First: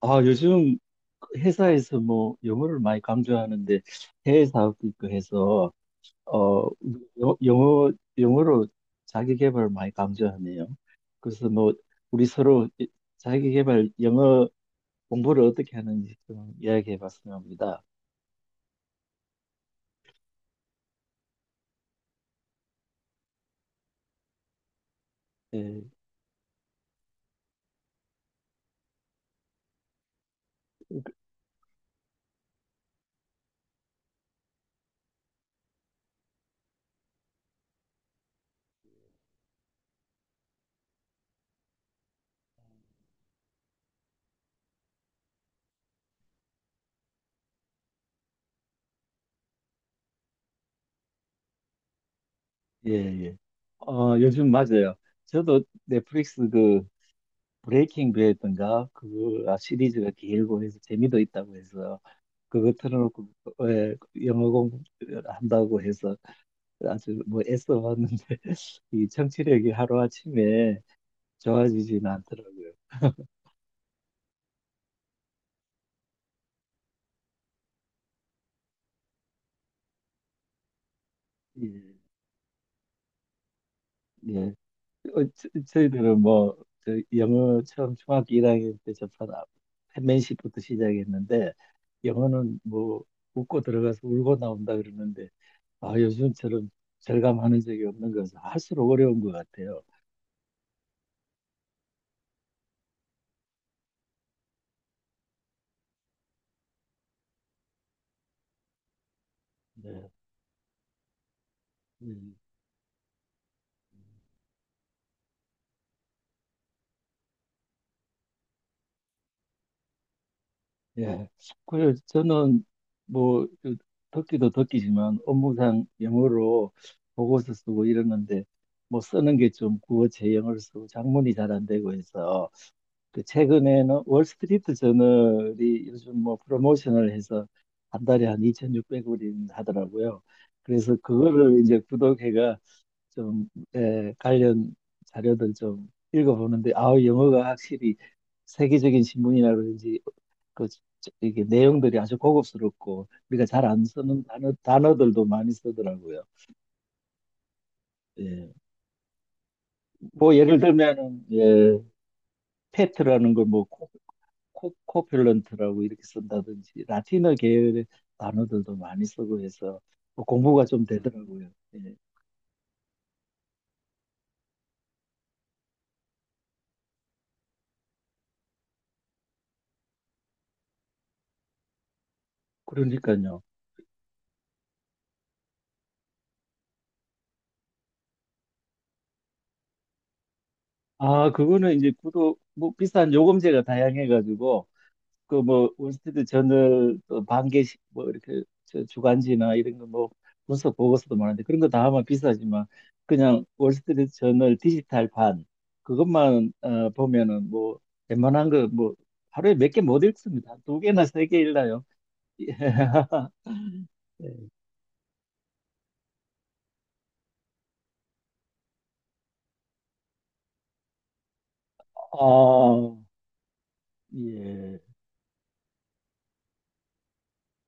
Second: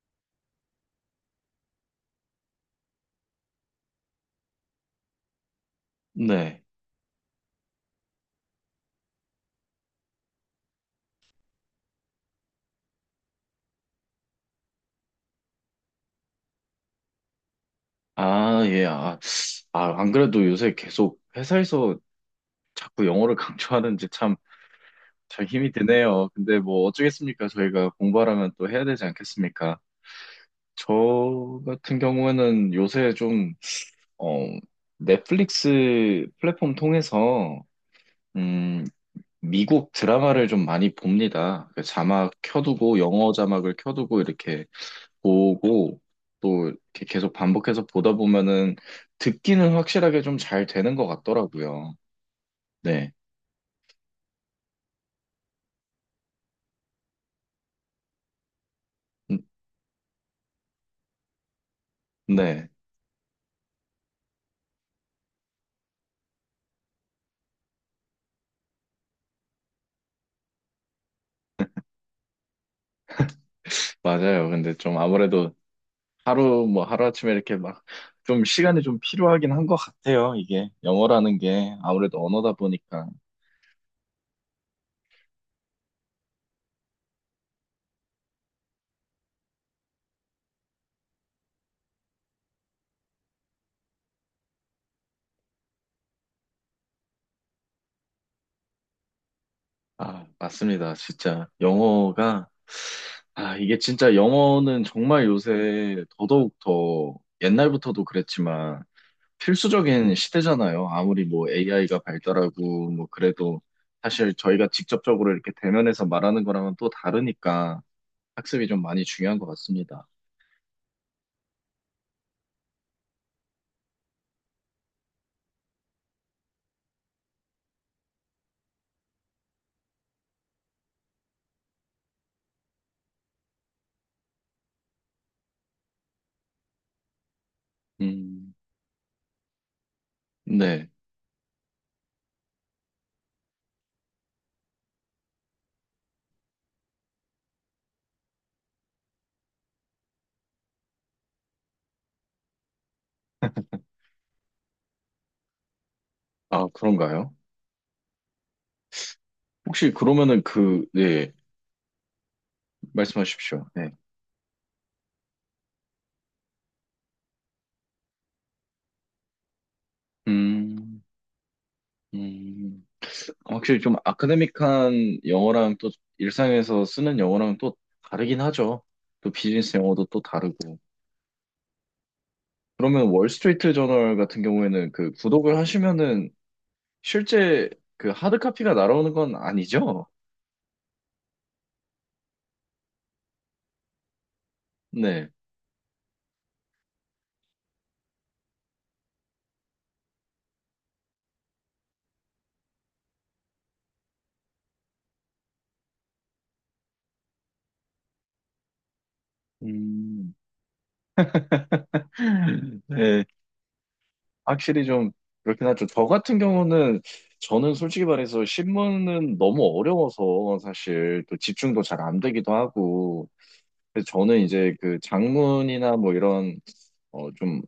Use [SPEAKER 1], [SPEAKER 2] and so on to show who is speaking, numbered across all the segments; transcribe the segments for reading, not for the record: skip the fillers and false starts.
[SPEAKER 1] 아, 요즘 회사에서 뭐 영어를 많이 강조하는데 해외 사업도 있고 해서
[SPEAKER 2] 네.
[SPEAKER 1] 어 여- 영어 영어로 자기 개발을 많이 강조하네요. 그래서 뭐 우리 서로 자기 개발 영어 공부를 어떻게 하는지 좀 이야기해 봤으면 합니다.
[SPEAKER 2] 아, 예. 안 그래도 요새 계속 회사에서 자꾸 영어를 강조하는지 참, 잘 힘이
[SPEAKER 1] 예,
[SPEAKER 2] 드네요. 근데 뭐 어쩌겠습니까? 저희가 공부하라면 또 해야 되지 않겠습니까? 저 같은 경우에는 요새 좀, 어, 넷플릭스 플랫폼 통해서, 음, 미국 드라마를 좀 많이 봅니다. 그 자막 켜두고, 영어 자막을 켜두고 이렇게 보고 또 이렇게 계속 반복해서 보다 보면은 듣기는 확실하게 좀 잘 되는 것 같더라고요.
[SPEAKER 1] 예,
[SPEAKER 2] 네.
[SPEAKER 1] 예. 어, 요즘 맞아요. 저도 넷플릭스 그 브레이킹 배드인가
[SPEAKER 2] 음,
[SPEAKER 1] 그거 시리즈가 길고 해서 재미도 있다고 해서
[SPEAKER 2] 네.
[SPEAKER 1] 그거 틀어놓고, 예, 영어 공부한다고 해서 아주 뭐 애써봤는데 이 청취력이 하루아침에 좋아지진 않더라고요.
[SPEAKER 2] 맞아요. 근데 좀 아무래도 하루 뭐 하루아침에 이렇게 막 좀 시간이 좀 필요하긴 한 것 같아요. 이게 영어라는 게
[SPEAKER 1] 예,
[SPEAKER 2] 아무래도 언어다 보니까.
[SPEAKER 1] 예. 저희들은 뭐, 저 영어 처음 중학교 1학년 때 접한 p 시부터 시작했는데, 영어는 뭐, 웃고 들어가서 울고 나온다 그러는데, 아, 요즘처럼 절감하는 적이 없는 것은 할수록 어려운 것 같아요.
[SPEAKER 2] 아, 맞습니다. 진짜 영어가 아, 이게 진짜 영어는 정말 요새 더더욱 더 옛날부터도 그랬지만
[SPEAKER 1] 네.
[SPEAKER 2] 필수적인 시대잖아요. 아무리 뭐 AI가
[SPEAKER 1] 네.
[SPEAKER 2] 발달하고 뭐 그래도 사실 저희가 직접적으로 이렇게 대면해서 말하는 거랑은 또 다르니까 학습이 좀 많이 중요한 것 같습니다.
[SPEAKER 1] 예. 그래서 저는 뭐그 듣기도 듣기지만 업무상 영어로 보고서 쓰고 이러는데 뭐 쓰는 게 좀 국어 제형을 쓰고 작문이 잘 안 되고 해서 그 최근에는 월스트리트 저널이 요즘 뭐 프로모션을 해서 한 달에 한
[SPEAKER 2] 음,
[SPEAKER 1] 2,600불이 하더라고요.
[SPEAKER 2] 네.
[SPEAKER 1] 그래서 그거를 이제 구독해가 좀 관련 자료들 좀 읽어보는데 아우 영어가 확실히 세계적인 신문이라 그런지 그 이게 내용들이 아주 고급스럽고 우리가 잘 안 쓰는 단어들도 많이 쓰더라고요.
[SPEAKER 2] 아, 그런가요?
[SPEAKER 1] 예.
[SPEAKER 2] 혹시
[SPEAKER 1] 뭐
[SPEAKER 2] 그러면은
[SPEAKER 1] 예를
[SPEAKER 2] 그,
[SPEAKER 1] 들면은,
[SPEAKER 2] 네,
[SPEAKER 1] 예, 페트라는
[SPEAKER 2] 말씀하십시오.
[SPEAKER 1] 걸뭐
[SPEAKER 2] 네.
[SPEAKER 1] 코필런트라고 이렇게 쓴다든지 라틴어 계열의 단어들도 많이 쓰고 해서 뭐 공부가 좀
[SPEAKER 2] 음,
[SPEAKER 1] 되더라고요. 예.
[SPEAKER 2] 음. 확실히 좀 아카데믹한 영어랑 또 일상에서 쓰는 영어랑 또 다르긴 하죠. 또 비즈니스 영어도 또 다르고. 그러면
[SPEAKER 1] 그러니까요.
[SPEAKER 2] 월스트리트 저널 같은 경우에는 그 구독을 하시면은 실제 그 하드카피가 날아오는 건 아니죠?
[SPEAKER 1] 아, 그거는 이제 구독, 뭐 비싼 요금제가 다양해가지고
[SPEAKER 2] 네.
[SPEAKER 1] 그 뭐 월스트리트 저널 또 반개씩 뭐 이렇게 저 주간지나 이런 거 뭐 분석 보고서도 많은데 그런 거 다 하면 비싸지만 그냥 월스트리트 저널 디지털판 그것만 보면은 뭐 웬만한 거 뭐 하루에 몇 개 못
[SPEAKER 2] 음,
[SPEAKER 1] 읽습니다. 2개나 3개 읽나요?
[SPEAKER 2] 네.
[SPEAKER 1] 예.
[SPEAKER 2] 확실히 좀 그렇긴 하죠. 저 같은 경우는 저는 솔직히 말해서 신문은 너무 어려워서 사실 또 집중도 잘 안
[SPEAKER 1] 아,
[SPEAKER 2] 되기도 하고 그래서 저는 이제
[SPEAKER 1] 예.
[SPEAKER 2] 그 장문이나 뭐 이런 좀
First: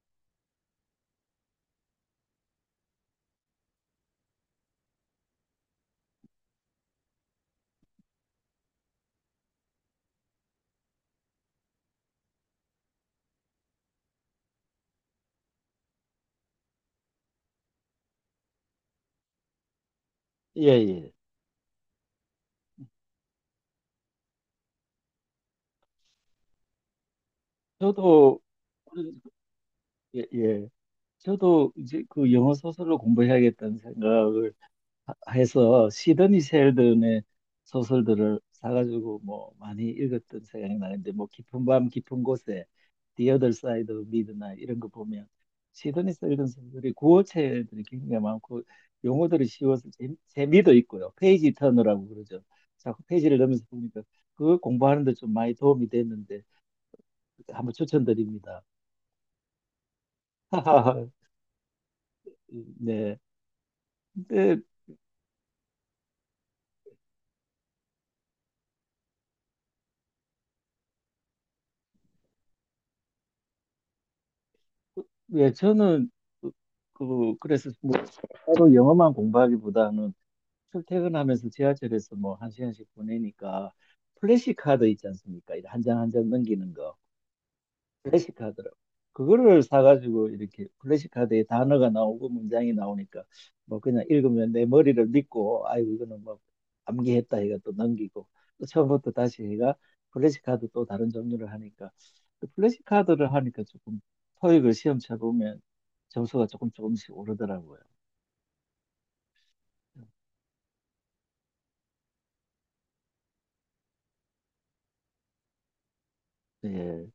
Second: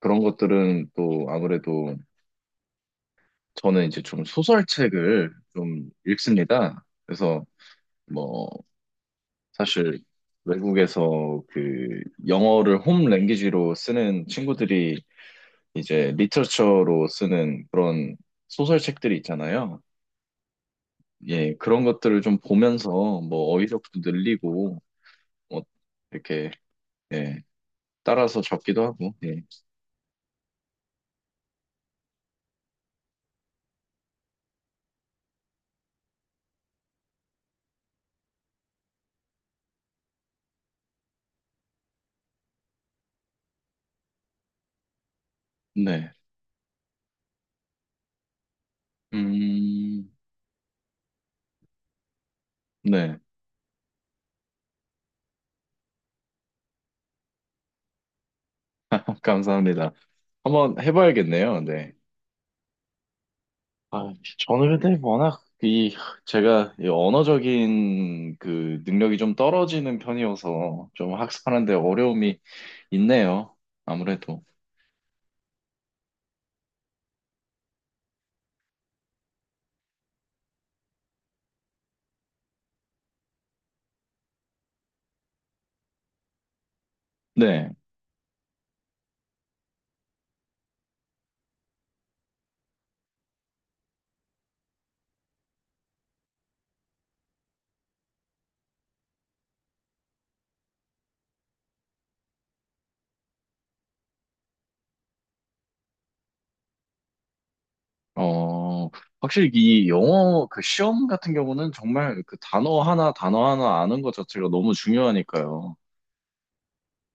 [SPEAKER 2] 그런 것들은 또 아무래도 저는 이제 좀 소설책을 좀 읽습니다. 그래서 뭐 사실 외국에서 그 영어를 홈 랭귀지로 쓰는 친구들이 이제 리터처로 쓰는 그런 소설책들이 있잖아요.
[SPEAKER 1] 예, 예.
[SPEAKER 2] 예, 그런 것들을 좀 보면서 뭐 어휘력도 늘리고 뭐 이렇게 예,
[SPEAKER 1] 저도
[SPEAKER 2] 따라서 적기도 하고. 예.
[SPEAKER 1] 예, 예. 저도 이제 그 영어 소설로 공부해야겠다는 생각을 해서 시드니 셸든의 소설들을 사가지고 뭐 많이 읽었던 생각이 나는데, 뭐 깊은 밤 깊은 곳에, The Other Side of Midnight 이런 거 보면
[SPEAKER 2] 네.
[SPEAKER 1] 시드니 셸든 소설이 구어체들이 굉장히 많고 용어들이 쉬워서
[SPEAKER 2] 음.
[SPEAKER 1] 재미도 있고요. 페이지 터너라고 그러죠. 자꾸
[SPEAKER 2] 네.
[SPEAKER 1] 페이지를 넘면서 보니까 그거 공부하는 데 좀 많이 도움이 됐는데 한번 추천드립니다.
[SPEAKER 2] 감사합니다. 한번 해봐야겠네요. 네.
[SPEAKER 1] 네.
[SPEAKER 2] 아,
[SPEAKER 1] 근데,
[SPEAKER 2] 저는 근데 워낙 이 제가 이 언어적인 그 능력이 좀 떨어지는 편이어서 좀 학습하는데 어려움이 있네요. 아무래도.
[SPEAKER 1] 예, 저는 그, 그래서 뭐 따로 영어만 공부하기보다는 출퇴근하면서 지하철에서 뭐 1시간씩 보내니까 플래시카드 있지 않습니까? 한 장 한 장 넘기는 거.
[SPEAKER 2] 네.
[SPEAKER 1] 플래시 카드라고. 그거를 사가지고 이렇게 플래시 카드에 단어가 나오고 문장이 나오니까 뭐 그냥 읽으면 내 머리를 믿고 아이고 이거는 뭐 암기했다 해가 또 넘기고 또 처음부터 다시 해가 플래시 카드 또 다른 종류를 하니까 그 플래시 카드를 하니까 조금 토익을 시험 쳐보면 점수가 조금 조금씩 오르더라고요.
[SPEAKER 2] 어, 확실히 이 영어 그 시험 같은 경우는 정말 그 단어 하나 단어 하나 아는 것 자체가 너무 중요하니까요.
[SPEAKER 1] 예.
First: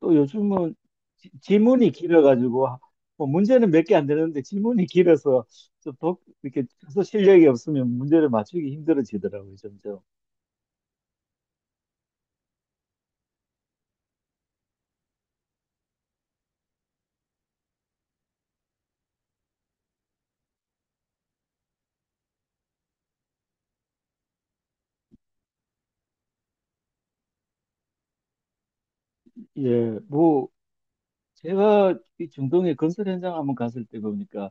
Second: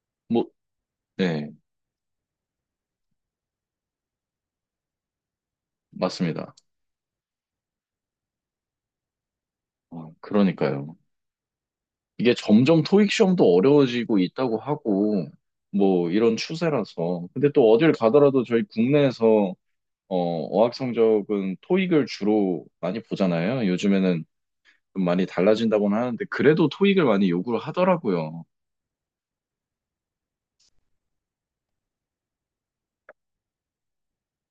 [SPEAKER 1] 또
[SPEAKER 2] 뭐,
[SPEAKER 1] 요즘은
[SPEAKER 2] 네,
[SPEAKER 1] 지문이 길어가지고 뭐 문제는 몇 개 안 되는데 지문이 길어서 좀
[SPEAKER 2] 맞습니다.
[SPEAKER 1] 이렇게 해서 실력이 없으면 문제를 맞추기 힘들어지더라고요, 점점.
[SPEAKER 2] 어, 그러니까요. 이게 점점 토익 시험도 어려워지고 있다고 하고 뭐 이런 추세라서. 근데 또 어딜 가더라도 저희 국내에서 어, 어학 성적은 토익을 주로 많이 보잖아요. 요즘에는 좀 많이 달라진다고는 하는데 그래도 토익을 많이 요구를 하더라고요.
[SPEAKER 1] 예, 뭐 제가 이 중동의 건설 현장 한번 갔을 때 보니까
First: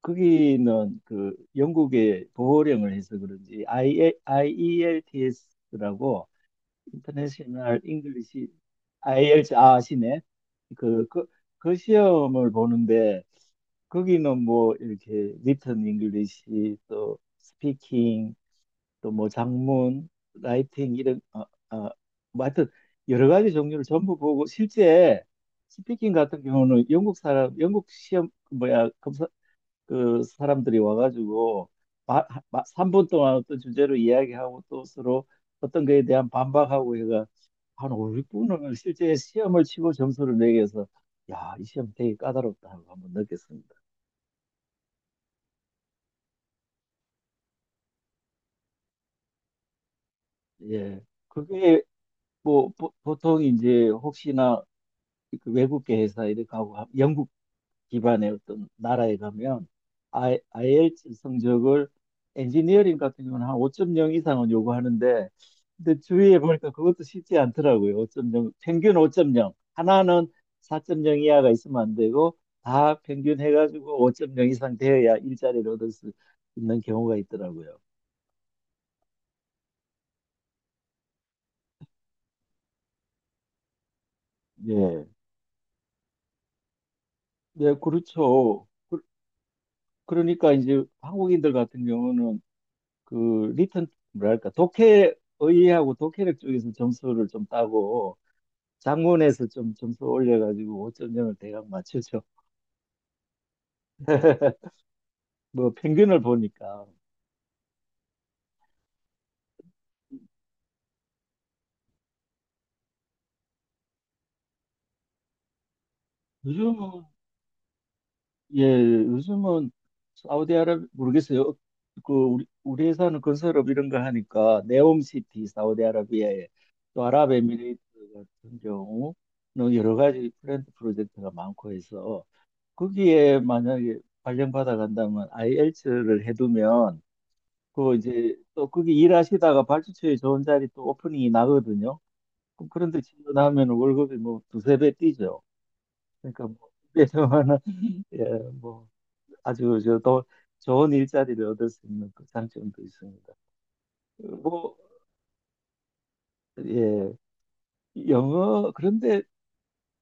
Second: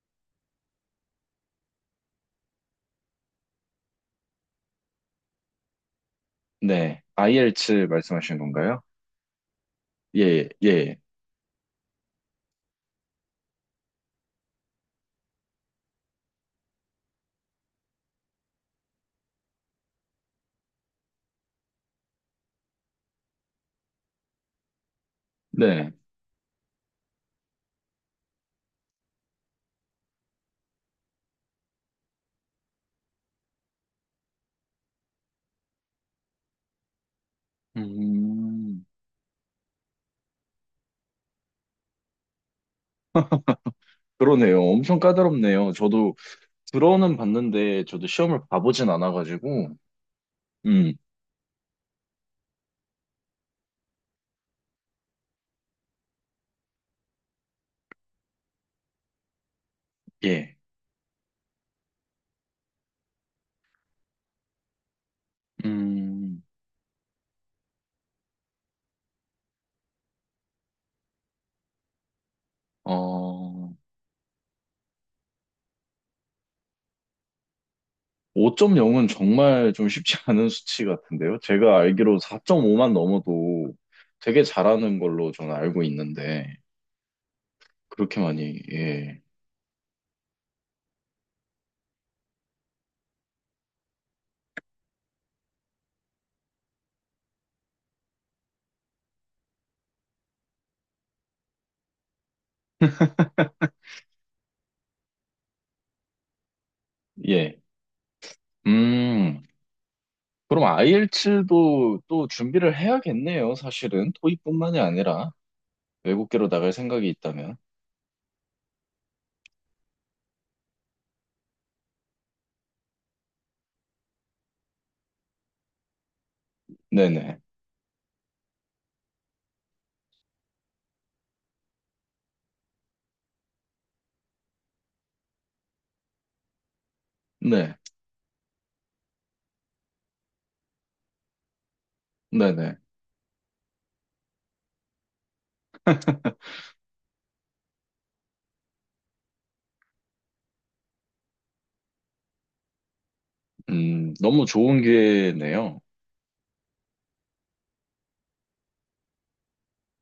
[SPEAKER 1] 거기는 그 영국의 보호령을 해서 그런지 IELTS라고,
[SPEAKER 2] 네,
[SPEAKER 1] 인터내셔널
[SPEAKER 2] IELTS 말씀하시는
[SPEAKER 1] 잉글리시.
[SPEAKER 2] 건가요?
[SPEAKER 1] IELTS 아시네?
[SPEAKER 2] 예, 예,
[SPEAKER 1] 그, 그, 그 시험을 보는데 거기는 뭐 이렇게 리턴 잉글리시 또 스피킹 또 뭐 장문 라이팅 이런 뭐 하여튼 여러 가지 종류를 전부 보고 실제
[SPEAKER 2] 네.
[SPEAKER 1] 스피킹 같은 경우는 영국 사람 영국 시험 그 뭐야 검사 그 사람들이 와가지고 마, 3분 동안 어떤 주제로 이야기하고 또 서로 어떤 거에 대한 반박하고 해가 한 5, 6분을
[SPEAKER 2] 음,
[SPEAKER 1] 실제 시험을 치고 점수를 매겨서 야, 이 시험 되게 까다롭다 하고 한번 느꼈습니다.
[SPEAKER 2] 그러네요. 엄청 까다롭네요. 저도 들어는 봤는데 저도 시험을 봐보진 않아가지고, 음,
[SPEAKER 1] 예. 그게 뭐 보통 이제 혹시나 그 외국계 회사 이렇게 가고 영국 기반의 어떤 나라에 가면 I,
[SPEAKER 2] 예,
[SPEAKER 1] e l t s 성적을, 엔지니어링 같은 경우는 한 5.0 이상은 요구하는데 근데 주위에
[SPEAKER 2] 음,
[SPEAKER 1] 보니까 그것도 쉽지 않더라고요. 5.0, 평균 5.0 하나는 4.0 이하가 있으면 안 되고 다 평균
[SPEAKER 2] 어.
[SPEAKER 1] 해가지고 5.0 이상 되어야 일자리를 얻을 수 있는 경우가 있더라고요.
[SPEAKER 2] 5.0은 정말 좀 쉽지 않은 수치 같은데요. 제가 알기로 4.5만 넘어도 되게 잘하는
[SPEAKER 1] 예.
[SPEAKER 2] 걸로 저는 알고 있는데,
[SPEAKER 1] 네,
[SPEAKER 2] 그렇게 많이,
[SPEAKER 1] 그렇죠.
[SPEAKER 2] 예,
[SPEAKER 1] 그러니까 이제 한국인들 같은 경우는 그 리턴 뭐랄까 독해 의의하고 독해력 쪽에서 점수를 좀 따고 작문에서 좀 점수 올려가지고 5.0을 대강 맞추죠. 뭐 평균을 보니까
[SPEAKER 2] 예. 음, 그럼 i l 7도또 준비를 해야겠네요, 사실은. 토익뿐만이 아니라 외국계로 나갈
[SPEAKER 1] 요즘은,
[SPEAKER 2] 생각이 있다면.
[SPEAKER 1] 예, 요즘은 사우디아라비아 모르겠어요. 그 우리 회사는 건설업 이런 거 하니까 네옴시티 사우디아라비아에 또
[SPEAKER 2] 네네.
[SPEAKER 1] 아랍에미레이트 같은 경우는 여러 가지 프렌드 프로젝트가 많고 해서 거기에 만약에 발령받아 간다면 IELTS를 해두면
[SPEAKER 2] 네.
[SPEAKER 1] 그 이제 또 거기 일하시다가 발주처에 좋은 자리 또 오프닝이 나거든요. 그럼
[SPEAKER 2] 네네.
[SPEAKER 1] 그런데 지원하면 월급이 뭐 두세 배 뛰죠. 그러니까 뭐 그래서 하나, 예, 뭐 아주 저, 더 좋은 일자리를 얻을 수 있는 그 장점도 있습니다.
[SPEAKER 2] 너무
[SPEAKER 1] 뭐,
[SPEAKER 2] 좋은 기회네요.
[SPEAKER 1] 예, 영어, 그런데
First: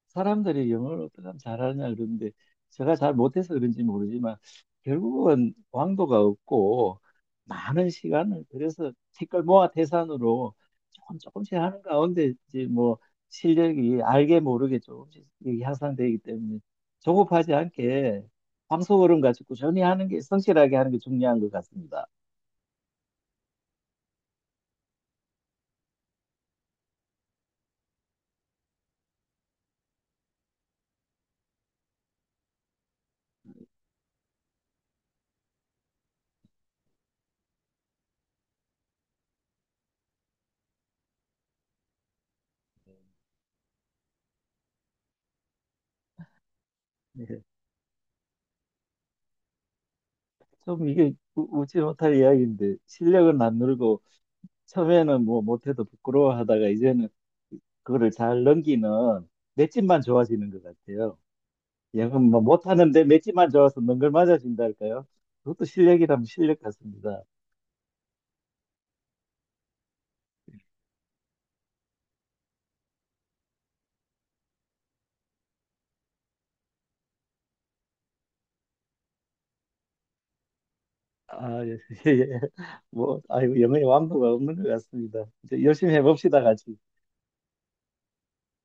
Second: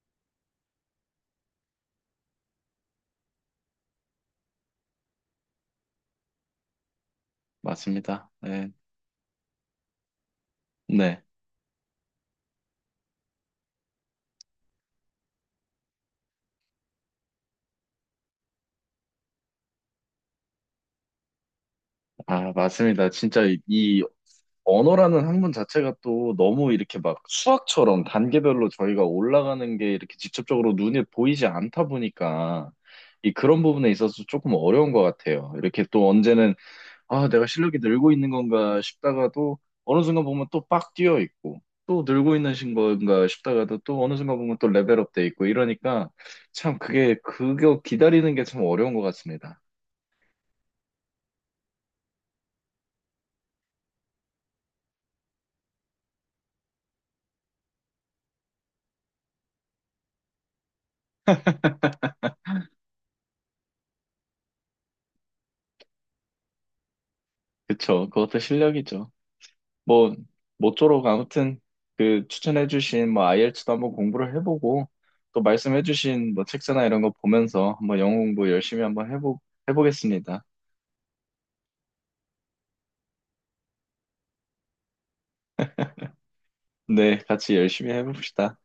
[SPEAKER 1] 사람들이 영어를 어떻게 하면 잘하냐, 그런데 제가 잘 못해서 그런지 모르지만 결국은 왕도가 없고 많은
[SPEAKER 2] 맞습니다.
[SPEAKER 1] 시간을 들래
[SPEAKER 2] 네.
[SPEAKER 1] 서 티끌 모아 태산으로 조금
[SPEAKER 2] 네.
[SPEAKER 1] 조금씩 하는 가운데 이제 뭐 실력이 알게 모르게 조금씩 이게 향상되기 때문에 조급하지 않게 황소걸음 같이 꾸준히 하는 게 성실하게 하는 게 중요한 것 같습니다.
[SPEAKER 2] 아, 맞습니다. 진짜 이 언어라는 학문 자체가 또 너무 이렇게 막 수학처럼 단계별로 저희가 올라가는 게 이렇게 직접적으로 눈에 보이지 않다 보니까 이 그런 부분에 있어서 조금 어려운 것 같아요. 이렇게 또 언제는 아, 내가 실력이 늘고 있는 건가 싶다가도 어느 순간 보면 또 빡 뛰어 있고 또 늘고 있는 신 건가 싶다가도 또 어느 순간 보면 또 레벨업 돼 있고 이러니까 참 그게
[SPEAKER 1] 네.
[SPEAKER 2] 그거 기다리는 게 참 어려운 것 같습니다.
[SPEAKER 1] 좀 이게 웃지 못할 이야기인데 실력은 안 늘고 처음에는 뭐 못해도 부끄러워하다가 이제는 그거를 잘 넘기는 맷집만 좋아지는 것 같아요. 영은 뭐 못하는데 맷집만 좋아서 능글 맞아진다 할까요? 그것도 실력이라면 실력 같습니다.
[SPEAKER 2] 그쵸? 그것도 실력이죠. 뭐 모쪼록 아무튼 그 추천해주신 뭐 IELTS도 한번 공부를 해보고 또 말씀해주신 뭐 책자나 이런 거 보면서 한번 영어 공부 열심히 한번 해보 해보겠습니다.
[SPEAKER 1] 아, 예, 예. 예. 뭐, 아이고, 영의 완도가 없는 것 같습니다. 이제 열심히 해봅시다, 같이.
[SPEAKER 2] 네, 같이 열심히 해봅시다.